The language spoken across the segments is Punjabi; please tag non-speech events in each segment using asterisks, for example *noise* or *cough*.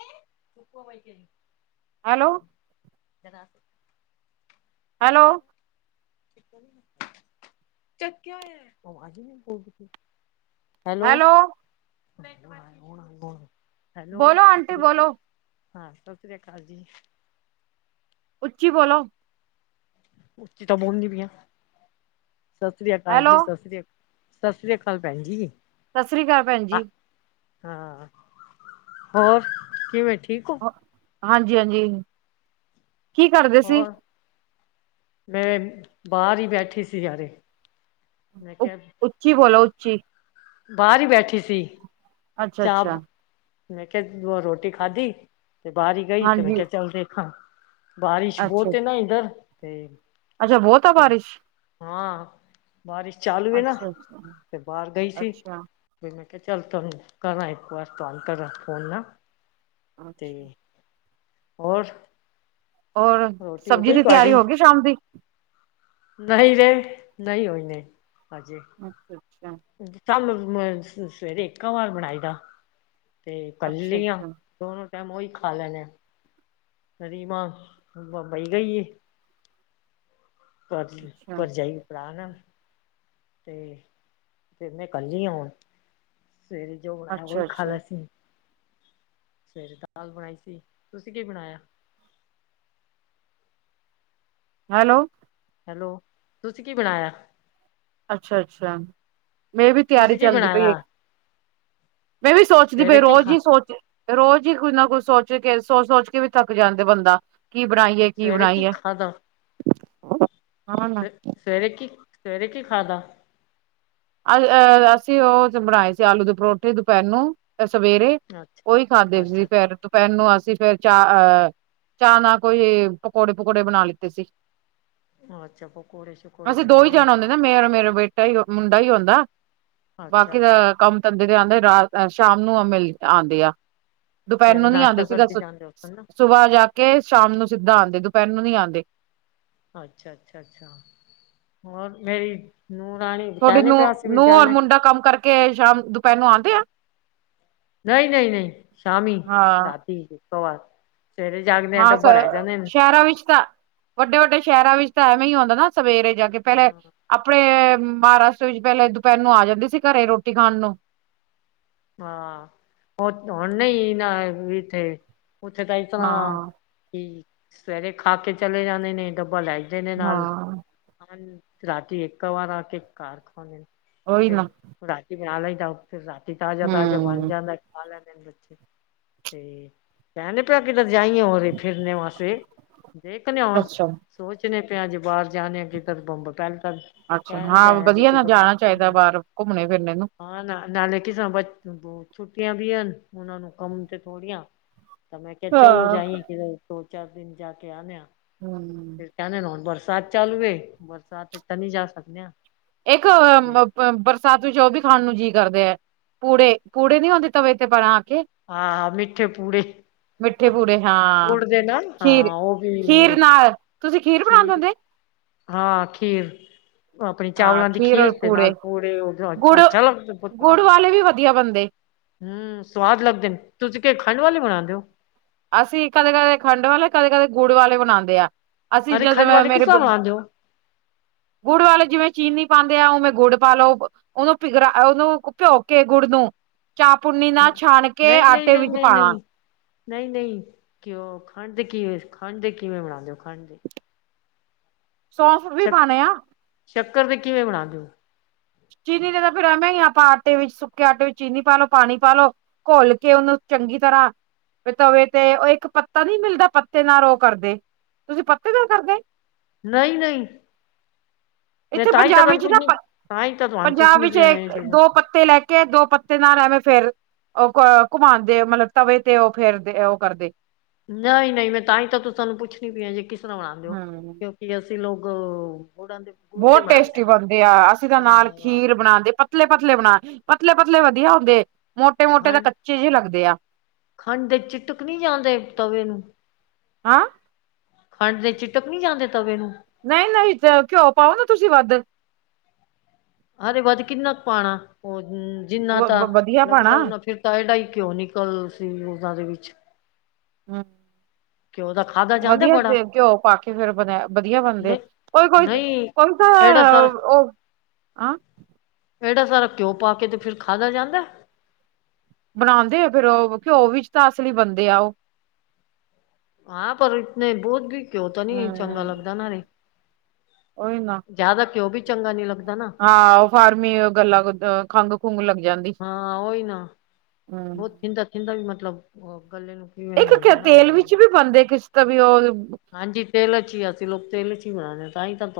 *unintelligible* ਹੈਲੋ। *unintelligible* ਹੈਲੋ। ਚੱਕਿਆ ਹੋਇਆ *inaudible* ਹੈਲੋ। ਹੈਲੋ ਬੋਲੋ ਸਤਿ ਆਂਟੀ ਸ੍ਰੀ ਬੋਲੋ। ਹਾਂ, ਸਤਿ ਸ੍ਰੀ ਅਕਾਲ ਜੀ। ਉੱਚੀ ਬੋਲੋ। ਉਚੀ ਤਾਂ ਬੋਲਨੀ ਪਈ ਆ ਸਸ ਸ੍ਰੀ ਕਾਲ ਹੈਲੋ ਜੀ, ਸਸ ਸ੍ਰੀ ਸਸ ਸ੍ਰੀ ਕਾਲ ਭੈਣ ਜੀ। ਸਸ ਸ੍ਰੀ ਕਾਲ ਭੈਣ ਜੀ। ਹਾਂ, ਹੋਰ ਕਿਵੇਂ ਠੀਕ ਹੋ। ਹਾਂਜੀ-ਹਾਂਜੀ, ਕੀ ਕਰਦੇ ਸੀ? ਹੋਰ ਮੈਂ ਬਾਹਰ ਹੀ ਬੈਠੀ ਸੀ ਯਾਰੇ। ਮੈਂ ਕਿਹਾ ਉੱਚੀ ਬੋਲੋ ਉੱਚੀ। ਬਾਹਰ ਈ ਬੈਠੀ ਸੀ, ਅੱਛਾ ਚਾਹ ਅੱਛਾ ਮੈਂ ਕਿਹਾ ਰੋਟੀ ਖਾਧੀ ਤੇ ਬਾਹਰੀ ਗਈ ਤੇ ਮੈਂ ਹਾਂਜੀ ਕਿਹਾ ਚੱਲ ਦੇਖਾਂ, ਬਾਰਿਸ਼ ਅੱਛਾ ਬਹੁਤੇ ਨਾ ਇੱਧਰ ਤੇ ਅੱਛਾ, ਬਹੁਤ ਆ ਬਾਰਿਸ਼। ਹਾਂ, ਬਾਰਿਸ਼ ਚਾਲੂ ਏ ਨਾ ਅੱਛਾ ਅੱਛਾ ਤੇ ਬਾਹਰ ਗਈ ਸੀ। ਅੱਛਾ ਤੇ ਮੈਂ ਕਿਹਾ ਚੱਲ ਤੁਹਾਨੂੰ ਕਰਾਂ ਇੱਕ ਵਾਰ ਤੁਹਾਨੂੰ ਕਰਾ ਫੋਨ ਨਾ। ਤੇ ਅੱਛਾ। *unintelligible* ਹੋਰ? ਓਰ ਰੋਟੀ ਹੋ ਸਬਜ਼ੀ ਗਈ ਦੀ ਤਿਆਰੀ ਹੋ ਗਈ ਸ਼ਾਮ ਦੀ? ਨਈਂ ਰੇ, ਨਹੀਂ ਹੋਈ ਨੇ, ਹਜੇ। ਅੱਛਾ, ਅੱਛਾ। ਸਾਨੂੰ ਸਵੇਰੇ ਇੱਕਾ ਵਾਰ ਬਣਾਈ ਦਾ, ਤੇ ਕੱਲ ਅੱਛਾ ਲੀ ਆਂ। ਅੱਛਾ ਦੋਨੋਂ ਟਾਈਮ ਉਈ ਖਾ ਲੈਨੇ ਆਂ। ਰਿਮਾਂ ਬੰਬਈ ਗਈ ਏ, ਘ ਅੱਛਾ ਭਰਜਾਈ ਪਾਨ, ਅਤੇ ਫਿਰ ਮੈਂ ਕੱਲੀ ਆਂ ਊਣ, ਸਵੇਰੇ ਜੋ ਬਣਾਇਆ ਅੱਛਾ ਉਹੀ ਖਾ ਅੱਛਾ ਲੈਂਸੀ। ਸਵੇਰੇ ਦਾਲ ਬਣਾਈ ਸੀ, ਤੁਸੀਂ ਕੇ ਬਣਾਇਆ? ਹੈਲੋ। ਹੈਲੋ, ਤੁਸੀਂ ਕੀ ਬਣਾਇਆ? ਅੱਛਾ, ਅੱਛਾ। ਮੈਂ ਵੀ ਤਿਆਰੀ ਤੁਸੀਂ ਕੀ ਚੱਲਦੀ ਪਈਏ, ਬਣਾਇਆ ਮੈਂ ਵੀ ਸੋਚਦੀ ਪਈ ਸਵੇਰੇ ਕੀ ਰੋਜ਼ ਖਾ ਹੀ ਸੋਚ ਰੋਜ਼ ਹੀ ਕੁੱਝ ਨਾ ਕੁੱਝ ਸੋਚ ਕੇ ਸੋਚ ਸੋਚ ਕੇ ਵੀ ਥੱਕ ਜਾਂਦੇ ਬੰਦਾ, ਕੀ ਬਣਾਈਏ? ਸਵੇਰੇ ਕੀ ਖਾਧਾ? ਹਾਂ ਨਾ ਫੇਰ ਸਵੇਰੇ ਕੀ, ਸਵੇਰੇ ਕੀ ਖਾਦਾ? ਅ ਅਹ ਅਸੀਂ ਉਹ ਚ ਬਣਾਏ ਸੀ ਆਲੂ ਦੇ ਪਰੌਠੇ ਦੁਪਹਿਰ ਨੂੰ ਸਵੇਰੇ, ਉਹੀ ਅੱਛਾ ਖਾਂਦੇ ਸੀ ਅੱਛਾ ਫੇਰ ਪੈਨੂੰ ਅਸੀਂ ਫੇਰ ਚਾਹ ਅਹ, ਚਾਹ ਨਾ ਕੋਈ ਪਕੌੜੇ ਪਕੁੜੇ ਬਨਾ ਲਿੱਤੇ ਸੀ। ਅੱਛਾ ਪਕੌੜੇ ਸ਼ਕੌੜੇ ਅਸੀਂ ਬਣਾਏ ਦੋ ਹੀ ਨੇ। ਜਾਣਾ ਹੁੰਦੇ ਮੇਰਾ ਮੇਰਾ ਬੇਟਾ ਮੁੰਡਾ ਹੂੰਦਾ, ਅੱਛਾ ਬਾਕੀ ਦਾ ਅੱਛਾ ਕੰਮ ਧੰਦੇ ਦੇ ਆਂਦੇ ਰਾਤ ਸ਼ਾਮ ਨੂੰ ਮਿਲ ਆਂਦੇ ਆ। ਦੁਪਹਿਰ ਸਵੇਰੇ ਨੂੰ ਨੀ ਨਾਸ਼ਤਾ ਆਂਦੇ ਸੀਧਾ ਕਰਕੇ ਜਾਂਦੇ ਹੋ ਨਾ ਸੁਬਾਹ ਜਾ ਕੇ, ਸ਼ਾਮ ਨੂੰ ਸਿੱਧਾ ਆਂਦੇ ਦੁਪਹਿਰ ਨੂੰ ਨੀ ਆਂਦੇ। ਅੱਛਾ, ਅੱਛਾ, ਅੱਛਾ, ਹੋਰ ਮੇਰੀ ਨੂੰ ਰਾਣੀ ਕਹਿ ਨੇ ਪਿਆ ਸੀ ਅਸੀਂ ਵੀ ਜਾਣੇ। ਕੇ ਸ਼ਾਮ ਦੁਪਹਿਰ ਨੂੰ ਆਂਦੇ ਆ? ਨਹੀਂ ਨਹੀਂ ਨਹੀਂ, ਸ਼ਾਮੀ, ਹਾਂ ਰਾਤੀ, ਇੱਕਾ ਵਾਰ, ਸਵੇਰੇ ਜਾਗਦੇ ਆ ਹਾਂ ਤਾਂ ਸ ਰਹਿ ਜਾਂਦੇ ਨੇ ਸ਼ਹਿਰਾਂ ਵਿੱਚ ਤਾਂ ਵੱਡੇ ਵੱਡੇ ਸ਼ਹਿਰਾਂ ਵਿੱਚ ਤਾਂ ਐਵੇਂ ਹੀ ਆਉਂਦਾ ਨਾ ਸਵੇਰੇ ਜਾ ਕੇ ਪਹਿਲੇ, ਹਾਂ ਆਪਣੇ ਮਹਾਰਾਸ਼ਟਰ ਵਿੱਚ ਪਹਿਲਾਂ ਦੁਪਹਿਰ ਨੂੰ ਆ ਜਾਂਦੇ ਸੀ ਘਰੇ ਰੋਟੀ ਖਾਣ ਨੂੰ। ਹਾਂ, ਹੁਣ ਨਹੀਂ ਇਹ ਨਾ ਇੱਥੇ, ਉੱਥੇ ਤਾਂ ਇਸ ਤਰ੍ਹਾਂ ਹਾਂ ਕੀ ਸਵੇਰੇ ਖਾ ਕੇ ਚਲੇ ਜਾਂਦੇ ਨੇ, ਡੱਬਾ ਲੈ ਜਾਂਦੇ ਨੇ ਨਾਲ। ਹਾਂ ਹ ਰਾਤੀ ਇੱਕਾ ਵਾਰ ਆ ਕੇ ਘਾਰ ਖਾਂਦੇਂਨ, ਉਹੀ ਫਿਰ ਨਾ ਹੁਣ ਰਾਤੀ ਬਣਾ ਲਈ ਦਾ, ਫਿਰ ਰਾਤੀ ਤਾਜ਼ਾ ਤਾਜ਼ਾ ਬਣ ਹਮ ਜਾਂਦੈ ਖਾ ਲੈਂਦੇਨ ਬੱਚੇ। ਤੇ, ਕਹਿਂਦੇ ਪਿਆ ਕਿਦਰ ਜਾਈਏਂ ਉਹਦੇ ਫਿਰਨੇ ਵਾਸਤੇ। ਦੇਖਨੇ ਆਂ ਉਣ, ਅੱਛਾ ਸੋਚਨੇ ਪਿਆਂ ਜੇ ਬਾਹਰ ਜਾਨੇ ਆਂ ਕਿਧਰ ਬੰਬ ਪਹਿਲ ਤਾਂ ਅੱਛਾ, ਕਹਿਣੇ ਹਾਂ ਪਏ ਜੇ ਬਧੀਆ ਨਾ ਕਿੱਧਰ ਜਾਣਾ ਚਾਹੀਦਾ ਨਿਕਲਣਾ ਬਾਹਰ, ਘੁੰਮਣੇ ਫਿਰਨੇ ਨੂੰ। ਹਾਂ ਨਾ, ਨਾਲੇ ਕਿਸਾਂ ਬ ਛੁੱਟੀਆਂ ਵੀ ਹਨ, ਉਹਨਾਂ ਨੂੰ ਕੰਮ ਤੇ ਥੋੜੀਆਂ ਤਾਂ ਮੈਂ ਕਿਹਾ ਚਲੋ ਹਾਂ ਜਾਈਏਂ ਕਿਦਰ, ਦੋ ਚਾਰ ਦਿਨ ਜਾ ਕੇ ਆਨਿਆਂ। ਹਮ ਕੈਂਦੇਨ ਹੁਨ ਬਰਸਾਤ ਚਾਲੂਵੇ, ਬਰਸਾਤ ਚ ਤਾਂ ਨੀ ਜਾ ਸਕਨੇ ਆਂ। ਇੱਕ ਬ ਬ ਬ ਸਤ ਵਿੱਚ ਉਹ ਵੀ ਖਾਣ ਨੂੰ ਜੀਅ ਕਰਦੇ ਹੈ ਪੂੜੇ ਪੂੜੇ ਨੀ ਆਉਂਦੇ ਤਵੇ ਤੇ ਬਣਾ ਕੇ। ਹਾਂ ਮਿੱਠੇ ਪੂੜੇ। ਮਿੱਠੇ ਪੂੜੇ ਹਾਂ ਗੁੜ ਦੇ ਨਾ ਖੀਰ ਹਾਂ ਉਹ ਵੀ ਖੀਰ ਨਾਲ ਤੁਸੀਂ ਖੀਰ ਬਣਾਉਂਦੇ ਠੀਕ। ਹੁੰਦੇ ਹਾਂ ਖੀਰ। ਆਪਣੀ ਹਾਂ ਚਾਵਲਾਂ ਦੀ ਔਰ ਖੀਰ ਦੇ ਪੂੜੇ ਨਾਲ ਪੁੱੜੇ ਉਹ ਗੁੜ ਅੱਛਾ ਲੱਗਦਾ ਗੁੜ ਵਾਲੇ ਵੀ ਵਧੀਆ ਬੰਦੇ। ਹਮ ਸਵਾਦ ਲੱਗਦੇ ਨੇ ਤੁਸੀਂ ਕੇ ਖੰਡ ਵਾਲੇ ਬਣਾਉਦੇ ਹੋ? ਅਸੀਂ ਕਦੇ ਕਦੇ ਖੰਡ ਵਾਲੇ ਕਦੇ ਕਦੇ ਗੁੜ ਵਾਲੇ ਬਣਾਉਂਦੇ ਆ ਅਸੀਂ ਅਰੇ ਜਦੋਂ ਖੰਡ ਮੈਂ ਵਾਲੇ ਕਿਸ ਮੇਰੇ ਤਰ੍ਹਾ ਬਣਾਦੇ ਹੋ। ਗੁੜ ਵਾਲੇ ਜਿਵੇਂ ਚੀਨੀ ਪਾਉਂਦੇ ਆ ਉਵੇਂ ਗੁੜ ਪਾ ਲੋ। ਉਹਨੂੰ ਪਿਗਰਾ ਉਹਨੂੰ ਭਿਓਕੇ ਗੁੜ ਨੂੰ ਚਾਹਪੁੰਨੀ ਨਾ ਹਾਂ ਛਾਣ ਕੇ ਨਹੀਂ ਨਹੀਂ ਆਟੇ ਨਹੀਂ ਵਿੱਚ ਪਾਉਣਾ। ਨਹੀਂ ਨਹੀਂ ਕਿ ਉਹ ਖੰਡ ਦੇ ਕੀ ਖੰਡ ਦੇ ਕਿਵੇਂ ਬਣਾਉਂਦੇ ਹੋ ਖੰਡ ਦੇ। ਸੌਂਫ ਵੀ ਪਾਣੇ ਆ। ਚੱਕਰ ਤੇ ਕਿਵੇਂ ਬਣਾ ਦਿਓ? ਚੀਨੀ ਨੇ ਤਾਂ ਫਿਰ ਐਵੇਂ ਹੀ ਆਪਾਂ ਆਟੇ ਵਿੱਚ ਸੁੱਕੇ ਆਟੇ ਵਿੱਚ ਚੀਨੀ ਪਾ ਲਓ ਪਾਣੀ ਪਾ ਲ ਲੋ। ਘੋਲ ਕੇ ਉਹਨੂੰ ਚੰਗੀ ਤਰ੍ਹਾਂ ਤਵੇ ਤੇ ਉਹ ਇੱਕ ਪੱਤਾ ਨੀ ਮਿਲਦਾ ਪੱਤੇ ਨਾਲ ਉਹ ਕਰਦੇ ਤੁਸੀਂ ਪੱਤੇ ਨਾਲ ਕਰਦੇ। ਨਹੀਂ ਨਹੀਂ। ਇੱਥੇ ਪੰਜਾਬ ਵਿੱਚ ਨਾ ਪੁੱਛਣੀ ਤਾਂ ਹੀ ਤਾਂ ਤੁਹਾਨੂੰ ਪੰਜਾਬ ਪੁੱਛਣੀ ਵਿੱਚ ਪਈ ਆ ਮੈਂ ਇੱਕ ਦੋ ਪੱਤੇ ਲੈ ਕੇ ਕਿ ਦੋ ਪੱਤੇ ਨਾਲ ਐਵੇਂ ਫਿਰ ਉਹ ਘੁਮਾਉਂਦੇ ਮਤਲਬ ਤਵੇ ਤੇ ਉਹ ਫੇਰਦੇ ਉਹ ਕਰਦੇ। ਨਹੀਂ ਨਹੀਂ ਮੈਂ ਤਾਂ ਹੀ ਤਾਂ ਤੂੰ ਸਾਨੂੰ ਪੁੱਛਣੀ ਪਈ ਆ ਜੇ ਕਿਸ ਤਰ੍ਹਾਂ ਬਣਾਂ ਦਿਓ ਹਮ ਕੀ ਅਸੀਂ ਲੋਕ ਗੁੜਾਂ ਦੇ ਗੁੜ ਦੇ ਬਹੁਤ ਬਣਾਉਂਦੇ ਟੇਸਟੀ ਨਾ ਬਣਦੇ ਆ ਅਸੀਂ ਤਾਂ ਨਾਲ ਖੀਰ ਬਣਾਉਂਦੇ ਪਤਲੇ ਪਤਲੇ ਬਣਾ ਪਤਲੇ ਪਤਲੇ ਵਧੀਆ ਹੁੰਦੇ ਮੋਟੇ ਮੋਟੇ ਤਾਂ ਖੰਡ ਕੱਚੇ ਜਿਹੇ ਲੱਗਦੇ ਆ। ਖੰਡ ਚਿਟਕ ਨਹੀਂ ਜਾਂਦੇ ਤਵੇ ਨੂੰ। ਹਾਂ ਖੰਡ ਦੇ ਚਿੱਟਕ ਨਹੀਂ ਜਾਂਦੇ ਤਵੇ ਨੂੰ। ਨਹੀਂ ਨਹੀਂ ਘਿਓ ਪਾਓ ਨਾ ਤੁਸੀਂ ਵੱਧ। ਹਰੇ ਵੱਧ ਕਿੰਨਾ ਕੁ ਪਾਉਣਾ ਉਹ ਜਿੰਨਾ ਵ ਤਾਂ ਵਧੀਆ ਪਾਣਾ ਲੱਗਦਾ ਓਨਾਂ ਫਿਰ। ਡਾਲਡਾ ਹੀ ਕਿਉਂ ਨਿਕਲ ਸੀ ਉਹਨਾਂ ਦੇ ਵਿੱਚ। ਹਮ। ਕਿ ਉਹਦਾ ਖਾਦ ਵਧੀਆ ਘਿਓ ਪਾ ਕੇ ਫਿਰ ਬਣ ਵਧੀਆ ਬਣਦੇ ਨਹੀਂ ਕੋਈ ਕੋਈ। ਨਹੀਂ ਐਡਾ ਸਾਰਾ *unintelligible* ਇਹਨਾ ਸਾਰਾ ਘਿਓ ਪਾ ਕੇ ਤਾਂ ਫਿਰ ਖਾਦਾ ਜਾਂਦਾ। ਬਣਾਉਂਦੇ ਆ ਫਿਰ ਉਹ ਉਹ ਵੀ ਚ ਤਾਂ ਅਸਲੀ ਬੰਦੇ ਆ ਉਹ। ਹਾਂ ਪਰ ਇਤਨੇ ਬਹੁਤ ਵੀ ਕੇ ਹੋਤਾ ਨੀ ਚੰਗਾ ਹੂੰ ਲੱਗਦਾ ਨਾ ਅਰੇ। ਉਹੀ ਨਾ ਜ਼ਿਆਦਾ ਘਿਉ ਵੀ ਚੰਗਾ ਨੀ ਲੱਗਦਾ ਨਾ ਹਾਂ ਉਹ ਫਾਰਮੀ ਗੱਲਾਂ ਖੰਘ ਖੁੰਘ ਲੱਗ ਜਾਂਦੀ ਹਮ ਦਾ ਇੰਦਾ ਵੀ ਮਤਲਬ ਗੱਲ ਨੂੰ ਕਿਵੇਂ ਇੱਕ ਹੁੰਦਾ ਨਾ ਤੇਲ ਵਿੱਚ ਵੀ ਬਣਦੇ ਕਿਸ ਤਾਂ ਵੀ ਉਹ ਹਾਂਜੀ ਤੇਲ 'ਚ ਹੀ ਅਸੀਂ ਲੋਕ ਤੇਲ ' ਹੀ ਬਣਾਉਣੇ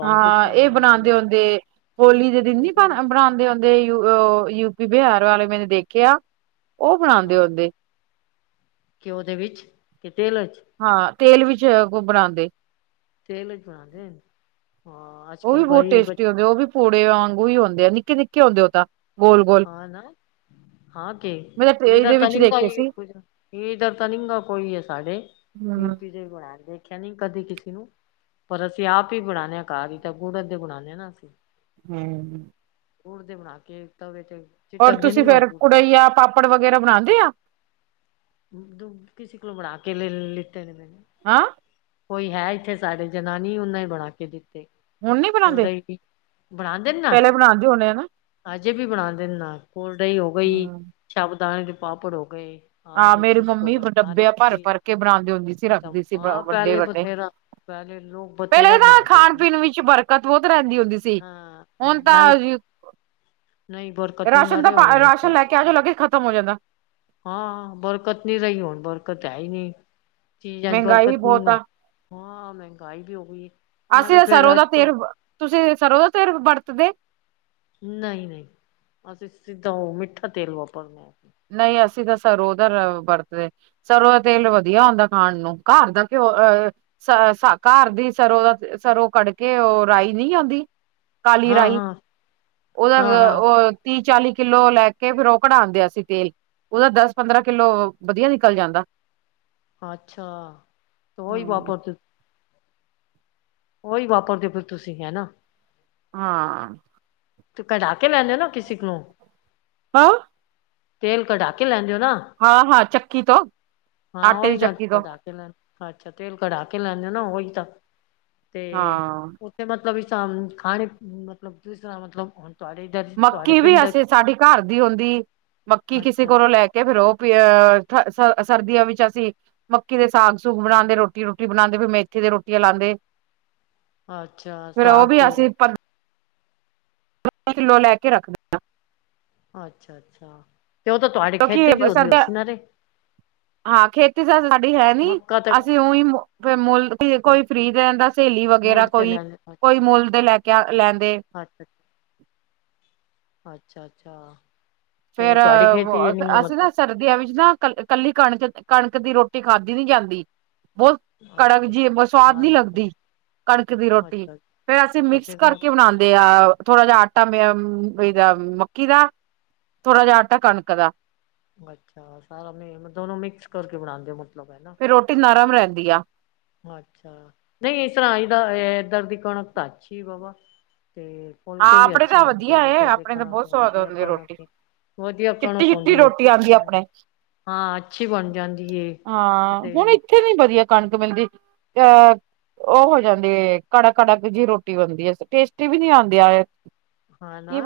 ਹਾਂ ਇਹ ਬਣਾਉਂਦੇ ਹੁੰਦੇ ਹੋੋਲੀ ਦੇ ਦਿਨ ਨੀ ਬ ਗੁੜ ਬਣਾ ਬ ਹਦੇ ਯ ਯੂਪੀ ਬਿਹਾਰ ਵਾਲੇ ਮੈਨੇ ਦੇਖਿਆ ਉਹ ਬਣਾਉਂਦੇ ਹੁੰਦੇ ਘਿਉਵਿੱਚ ਕਿ ਤੇਲ ਵਿੱਚ ਹਾਂ ਤੇਲ ਵਿੱਚ ਬਣਾਉਂਦੇ *unintelligible* ਬਣਾਦੇ ਹਾਂ ਅੱਜ ਉਹ ਵੀ ਕੱਲ ਬਹੁਤ ਬਈ ਬ ਟੇਸਟੀ ਹੁੰਦੇ ਉਹ ਵੀ ਪੂੜੇ ਵਾਂਗੂ ਹੀ ਹੁੰਦੇ ਆ ਨਿੱਕੇ ਨਿੱਕੇ ਹੁੰਦੇ ਉਹ ਤਾਂ ਗੋਲ-ਗੋਲ ਹਾਂ ਨਾ ਹਾਂ ਕੇ ਮੈਂ ਤਾਂ ਡਰ ਇਹਦੇ ਤ ਵਿੱਚ ਨਿੰ ਦੇਖੇ ਸੀ ਪੂਜਾ ਇਧਰ ਤਾਂ ਨੀ ਗ ਕੋਈ ਆ ਸਾਡੇ ਹੂੰ ਯੂਪੀ ਦੇ ਬਣਾ ਦੇਖਿਆ ਨੀ ਕਦੇ ਕਿਸੇ ਨੂੰ ਪਰ ਅਸੀਂ ਆਪ ਹੀ ਬਣਾਉਂਦੇ ਹਾਂ ਕਾਹ ਹੀ ਤਾਂ ਗੁੜ ਦੇ ਬਣਾਉਦੇ ਹਾਂ ਨਾ ਅਸੀਂ *unintelligible* ਗੁੜ ਦੇ ਬਣਾ ਕੇ ਤਦੇ ਤੇ ਔਰ ਚਿਟਕਦੇ ਨੀ ਤੁਸੀਂ ਗਾ ਫੇਰ ਗੁੜ ਦੇ ਕੁੜਈਆ ਪਾਪੜ ਵਗੈਰਾ ਬਣਾਉਂਦੇ ਆ ਦ ਕਿਸੀ ਕੋਲ ਬੜਾ ਕੇ ਲ ਲਿੱਤੇ ਨੇ ਹਾਂ ਕੋਈ ਹੈ ਇੱਥੇ ਸਾਡੇ ਜਨਾਨੀ ਉਹਨਾ ਨੇ ਬਣਾ ਕੇ ਦਿੱਤੇ ਹੁਣ ਨੀ ਬਣਾਦੇ ਕੋਲਹੀ ਬਣਾ ਦਿੰਦਾ ਪਹਿਲੇ ਬਣਾਦੇ ਹੋਣੇ ਹਨਾ ਅਜੇ ਵੀ ਬਣਾ ਦਿੰਦਾ ਕੋਲਡ ਡਿੰਕ ਹੋ ਗਈ ਹੂੰ ਸ਼ਾਗੁਦਣੇ ਦੇ ਪਾਪੜ ਹੋ ਗਏ ਹਾਂ ਹਾਲ ਚ ਮੇਰੀ ਹੋ ਮੰਮੀ ਗਏ ਹਰ ਇੱਕ ਡੱਬੇ ਚੀ ਭਰ-ਭਰ ਕੇ ਬਣਾਦੀ ਹੁੰਦੀ ਸੀ ਰੱਖਦੀ ਸੀ ਹਾਂ ਪਹਿਲੇ ਵੱਡੇ-ਵੱਡੇ ਬਥੇਰਾ ਪਹਿਲੇ ਲੋਕ ਬਥੇਰਾ ਪਹਿਲੇ ਤਾਂ ਬਣਾਦੇ ਹੀ ਖਾਣ ਨੇ ਪੀਣ *unintelligible* ਬਹੁਤ ਰਹਿੰਦੀ ਹੁੰਦੀ ਸੀ ਹੁਣ ਤਾਂ ਰਾਸ਼ਨ ਦਾ ਰਾਸ਼ਨ ਲੈ ਕੇ ਆ ਜਾਓ ਲੱਗੇ ਖ਼ਤਮ ਹੋ ਜਾਂਦਾ ਹਾਂ ਬਰਕਤ ਨਹੀਂ ਰਹੀ ਹੁਣ ਬਰਕਤ ਹੈ ਹੀ ਨਹੀਂ ਚੀਜ਼ਾਂ ਮਹਿੰਗਾਈ ਵੀ ਬਰਕਤ ਨਹੀਂ ਬਹੁਤ ਆ ਹਾਂ ਮਹਿੰਗਾਈ ਵੀ ਹੋ ਗਈ ਹੈ ਅਸੀਂ ਤਾਂ ਸਰੋਂ ਦਾ ਤੇਿਰ ਤੁਸੀਂ ਸਰੋਂ ਦਾ ਤੇਿਰ ਵਰਤਦੇ ਨਹੀਂ ਨਹੀਂ ਅਸੀਂ ਸਿੱਧਾ ਉਹ ਮਿੱਠਾ ਤੇਲ ਵਾਪਰਨਾ ਅਸੀਂ ਨਹੀਂ ਅਸੀਂ ਤਾਂ ਸਰੋ ਉਹਦਾ ਵਰਤਦੇ ਸਰੋਂ ਦਾ ਤੇਲ ਵਧੀਆ ਹੁੰਦਾ ਖਾਣ ਨੂੰ ਘਰ ਦਾ ਘਿਓ ਅਹ ਘਰ ਦੀ ਸਰੋਂ ਦਾ ਸਰੋਂ ਕੱਢ ਕੇ ਉਹ ਰਾਈ ਨਹੀਂ ਆਉਂਦੀ ਕਾਲੀ ਹਾਂ ਰਾਈ ਹਾਂ ਹਾਂ ਉਹਦਾ ਹਾਂ ਉਹ ਤੀਹ ਚਾਲੀ ਕਿੱਲੋ ਲੈ ਕੇ ਫੇਰ ਉਹ ਕਢਾਂ ਦਿਆ ਸੀ ਤੇਲ ਉਹਦਾ ਦਸ ਪੰਦਰਾਂ ਕਿੱਲੋ ਵਧੀਆ ਨਿਕਲ ਜਾਂਦਾ ਅੱਛਾ ਉਹੀ ਹਾਂ ਵਾਪਰ ਉਹੀ ਵਾਪਰਦੇ ਫਿਰ ਤੁਸੀਂ ਹੈ ਨਾ ਹਾਂ ਤੂੰ ਕਢਾ ਕੇ ਲੈਂਦੇ ਨਾ ਕਿਸੇ ਨੂੰ ਹੈਂ ਤੇਲ ਘਡਾ ਕੇ ਲੈਣ ਜਾਓ ਨਾ ਹਾਂ ਹਾਂ ਚੱਕੀ ਤੋਂ ਹਾਂ ਆਟੇ ਦੀ ਉਹੀ ਨਾ ਚੱਕੀ ਤੋਂ ਘਡਾ ਕੇ ਲੈਣ ਅੱਛਾ ਤੇਲ ਕਢਾ ਕੇ ਲੈਂਦੇ ਨਾ ਉਹੀ ਤਾਂ ਹਾਂ ਤੇ ਮਤਲਬ ਇਸ ਖਾਣੇ ਮਤਲਬ ਜਿਸ ਤਰ੍ਹਾਂ ਮਤਲਬ ਹੁਣ ਤੁਹਾਡੇ ਇੱਧਰ ਤੁਹਾਡੇ ਮੱਕੀ ਵੀ ਪਿੰਡ ਅਸੀਂ ਸਾਡੀ ਘਰ ਦੀ ਹੁੰਦੀ ਮੱਕੀ ਕਿਸੇ ਅੱਛਾ ਕੋਲੋਂ ਲੈ ਕੇ ਤੇ ਫੇਰ ਉਹ ਪ ਅਹ ਸਰਦੀਆਂ ਵਿੱਚ ਅਸੀਂ ਮੱਕੀ ਦੇ ਸਾਗ ਸੁਗ ਬਣਾਉਂਦੇ ਰੋਟੀ ਰੋਟੀ ਬਣਾਉਂਦੇ ਫਿਰ ਮੇਥੇ ਦੀ ਰੋਟੀਆਂ ਲਾਉਂਦੇ *unintelligible* ਅੱਛਾ ਫੇਰ ਉਹ ਸਾਗ ਵੀ ਤੇ ਅਸੀਂ ਰੋ ਕਿੱਲੋ ਲੈ ਕੇ ਰੱਖਦੇ ਅੱਛਾ, ਅੱਛਾ ਤੇ ਓ ਤਾ ਤੁਆਡੀ ਖੇਤੀ ਚ ਕਿਉਂਕਿ ਹੋਂਦੀ ਸਰਦਾ ਹੋਸੀ ਨਾਲੇ ਹਾਂ, ਖੇਤੀ ਤਾ *unintelligible* ਸਾਡੀ ਹੈ ਨੀ ਮੱਕਾ ਤਾਂ ਅਸੀ ਓਈਂ ਮੋ ਫੇਰ ਮੋੱਲ, *unintelligible* ਕੋਈ ਫ੍ਰੀ ਦੇ ਦੇਂਦਾ, ਸੇਲੀ ਵਗੈਰਾ ਮੁੱਲ ਤੇ ਕੋਈ ਲੈਂਦੇ ਕੋਈ ਮੁੱਲ ਦੇ ਲੈਕੇ ਆ ਲੈਂਦੇ ਅੱਛਾ ਅੱਛਾ, *inaudible* ਅੱਛਾ, ਅੱਛਾ। ਤੇ ਤੁਆਡੀ ਖੇਤੀ ਏ *unintelligible* ਮਤਲਬ ਵਿਆ ਵਿੱਚ ਨਾ ਕੱਲ ਕੱਲੀ ਕਣਕ, ਕਣਕ ਦੀ ਰੋਟੀ ਖਾਧੀ ਨੀ ਜਾਂਦੀ, ਬੋਤ ਕਣਕ ਅੱਛਾ ਜੀ ਮੋਏ ਸਵਾਦ ਨਾਲ ਨੀ ਲੱਗਦੀ ਮਤਲਬ ਕਣਕ ਦੀ ਰੋਟੀ, ਅੱਛਾ ਫੇਰ ਅਸੀ ਤਾਂ ਮਿਕਸ ਫਿਰ ਮ ਕਰਕੇ ਬਨਾਂਦੇ ਤੇ ਆ ਥੋੜਾ ਜਾ ਆਟਾ ਮੇ *unintelligible* ਏਦਾ ਮੱਕੀ ਦਾ ਥੋੜਾ ਜਾ ਆਟਾ ਕਣਕ ਦਾ ਅੱਛਾ, ਸਾਰਾ ਮੇ ਦੋਨੋਂ ਮਿਕਸ ਕਰਕੇ ਬਣਾਂਦੇ ਓ ਮਤਲਬ ਹੈਨਾ ਫੇਰ, ਰੋਟੀ ਨਰਮ ਰਿਹੰਦੀ ਆ। ਅੱਛਾ, ਨਹੀ ਇਸ ਤਰਾ ਇਦਾ ਏਧਰ ਦੀ ਕਣਕ ਤਾ ਅੱਛੀ ਵਵਾ, ਤੇ ਫੁਲਕੇ ਹਾਂ ਵੀ ਆਪਣੇ ਅੱਛੇ ਤਾਂ ਬਣਦੇ ਵਧੀਆ ਨੇ ਏ, ਇੱਧਰ ਦੀ ਆਪਣੇ ਤਾਂ ਕਣਕ ਦੇ, ਬਹੁਤ ਸਵਾਦ ਵਦੀਆ ਹੁੰਦੀ ਰੋਟੀ ਕਣਕ ਏ। ਵਧੀਆ ਕਣਕ ਚਿੱਟੀ ਚਿੱਟੀ ਹੋਂਦੀ ਏ ਰੋਟੀ ਅੱਛੀ ਤਰਾ ਆਉਂਦੀ ਬਣ‌, ਆਪਣੇ ਹਾਂ ਅੱਛੀ ਬਨ ਜਾਂਦੀ ਏ। ਹੁਨ ਇੱਥੇ ਨੀ ਵਦੀਆ ਕਣਕ ਮਿਲਦੀ ਅ ਓ ਹੋ ਜਾਂਦੀ ਏ ਕੜਕ-ਕੜਕ ਜਿ ਰੋਟੀ ਬਨਦੀ ਏ, ਟੇਸਟੀ ਵੀ ਨੀ ਆਂਦੀ *inaudible* ਹਾਂ, ਨਾ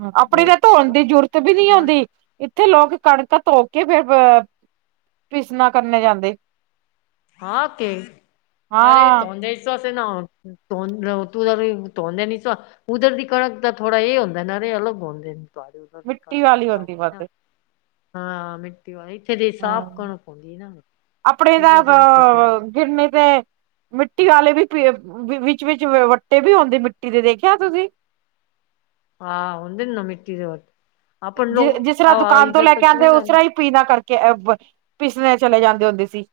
ਹੂੰ ਆਪਣੀ ਉਹ ਤਾਂ ਧੋਣ ਦੀ ਜੂਰਤ ਵੀ ਨੀ ਹੁਣ ਹੂੰਦੀ। ਇੱਥੇ ਲੋਕ ਕਣਕ ਤੌਕੇ, ਫੇਰ ਪੀਸਨਾ ਕਰਨੇ ਜਾਂਦੇ। ਹਾਂ, ਤੇ ਅਰੇ ਹਾਂ ਤੋਂਦੇ ਇਸ ਵਾਸੇ ਨਾ ਹੋਨ *unintelligible* ਉਧਰ ਦੀ ਕਣਕ ਦਾ ਥੋੜਾ ਏ ਹੁੰਦੇ ਨਾ ਰੇ ਅਲੱਗ ਹੋਂਦੇ। ਤਹਾਡੇ ਉਧਰ ਦੀ ਮਿੱਟੀ ਕਣਕ ਵਾਲੀ ਪੰਜਾਬ ਹੁੰਦੀ ਦੀ ਨਾ, ਵੱਧ ਹਾਂ, ਮਿਟ ਇੱਥੇ ਦੀ ਸਾਫ਼ ਹੂੰ ਕਣਕ ਹੁੰਦੀ ਏ ਨਾ, ਆਪਣੇ ਇਸ ਤਾਂ ਵਾਸਤੇ ਮਤਲਬ ਫੇਰ *unintelligible* ਮਿੱਟੀ ਆਲੇ ਵੀ ਵਿੱਚ-ਵਿੱਚ ਵੱਟੇ ਵੀ ਹੋਂਦੇ ਮਿੱਟੀ ਦੇ, ਦੇਖਯਾ ਤੁਸੀ? ਹਾਂ, ਹੁੰਨ ਜੇ ਜਿਸ ਤਰਾ ਦੁਕਾਨ ਤੋਂ ਲੈਕੇ ਆਂਦੇ ਓ, ਉਸ ਤਰਾਂ ਈਂ ਪੀਨਾ ਕਰਕੇ, ਪਿਸਨੇ ਚਲੇ ਜਾਂਦੇ ਹੁੰਦੇ ਸੀ।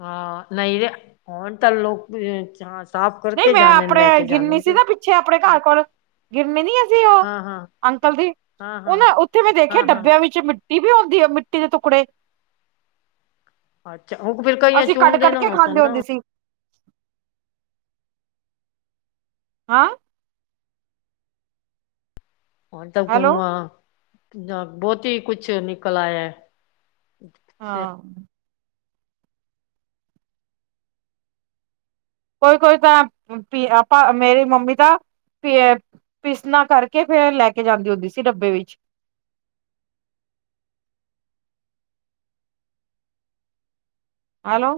ਹਾਂ, ਨਈ ਰੇ ਹੋਨ ਤਾ ਲੋਕ ਚਾਂਸ ਨਈ ਮੈਂ ਆਪਣੇ ਗਿਰਨੀ ਸੀ ਨਾ, ਪਿੱਛੇ ਆਪਣੇ ਘਰ ਕੋਲ ਗਿਰਨੀ ਨੀ ਐ ਸੀ ਓ ਅੰਕਲ ਦੀ ਓਨਾ ਉੱਥੇ ਮੈਂ ਦੇਖਿਆ, ਹਾਂ ਡੱਬਿਆਂ ਹਾਂ ਵਿੱਚ ਮਿੱਟੀ ਵੀ ਹੋਂਦੀ ਐ, ਮਿੱਟੀ ਦੇ ਟੁਕੜੇ ਅੱਛਾ, ਓ ਫੇਰ ਕਈ ਅਸੀਂ ਕੱਢ ਚੌਂਦੇ ਦੇ ਕੱਢ ਨਾ ਕੇ ਹੋਸਨ ਖਾਂਦੇ ਨਾ ਹੁੰਦੇ ਸੀ ਹਾਂ। ਹੋਨ ਹੈਲੋ ਤਾਂ ਬੋਤ ਈ ਕੁੱਛ ਨਿਕਲ ਆਇਆ। ਹਾਂ। ਕੋਈ-ਕੋਈ ਤਾ ਆਪਾ ਮੇਰੀ ਮੰਮੀ ਦਾ ਪੀਸਨਾ ਕਰਕੇ ਫੇਰ ਲੈਕੇ ਜਾਂਦੇ ਹੁੰਦੀ ਸੀ, ਡੱਬੇ ਵਿੱਚ। ਹੈਲੋ।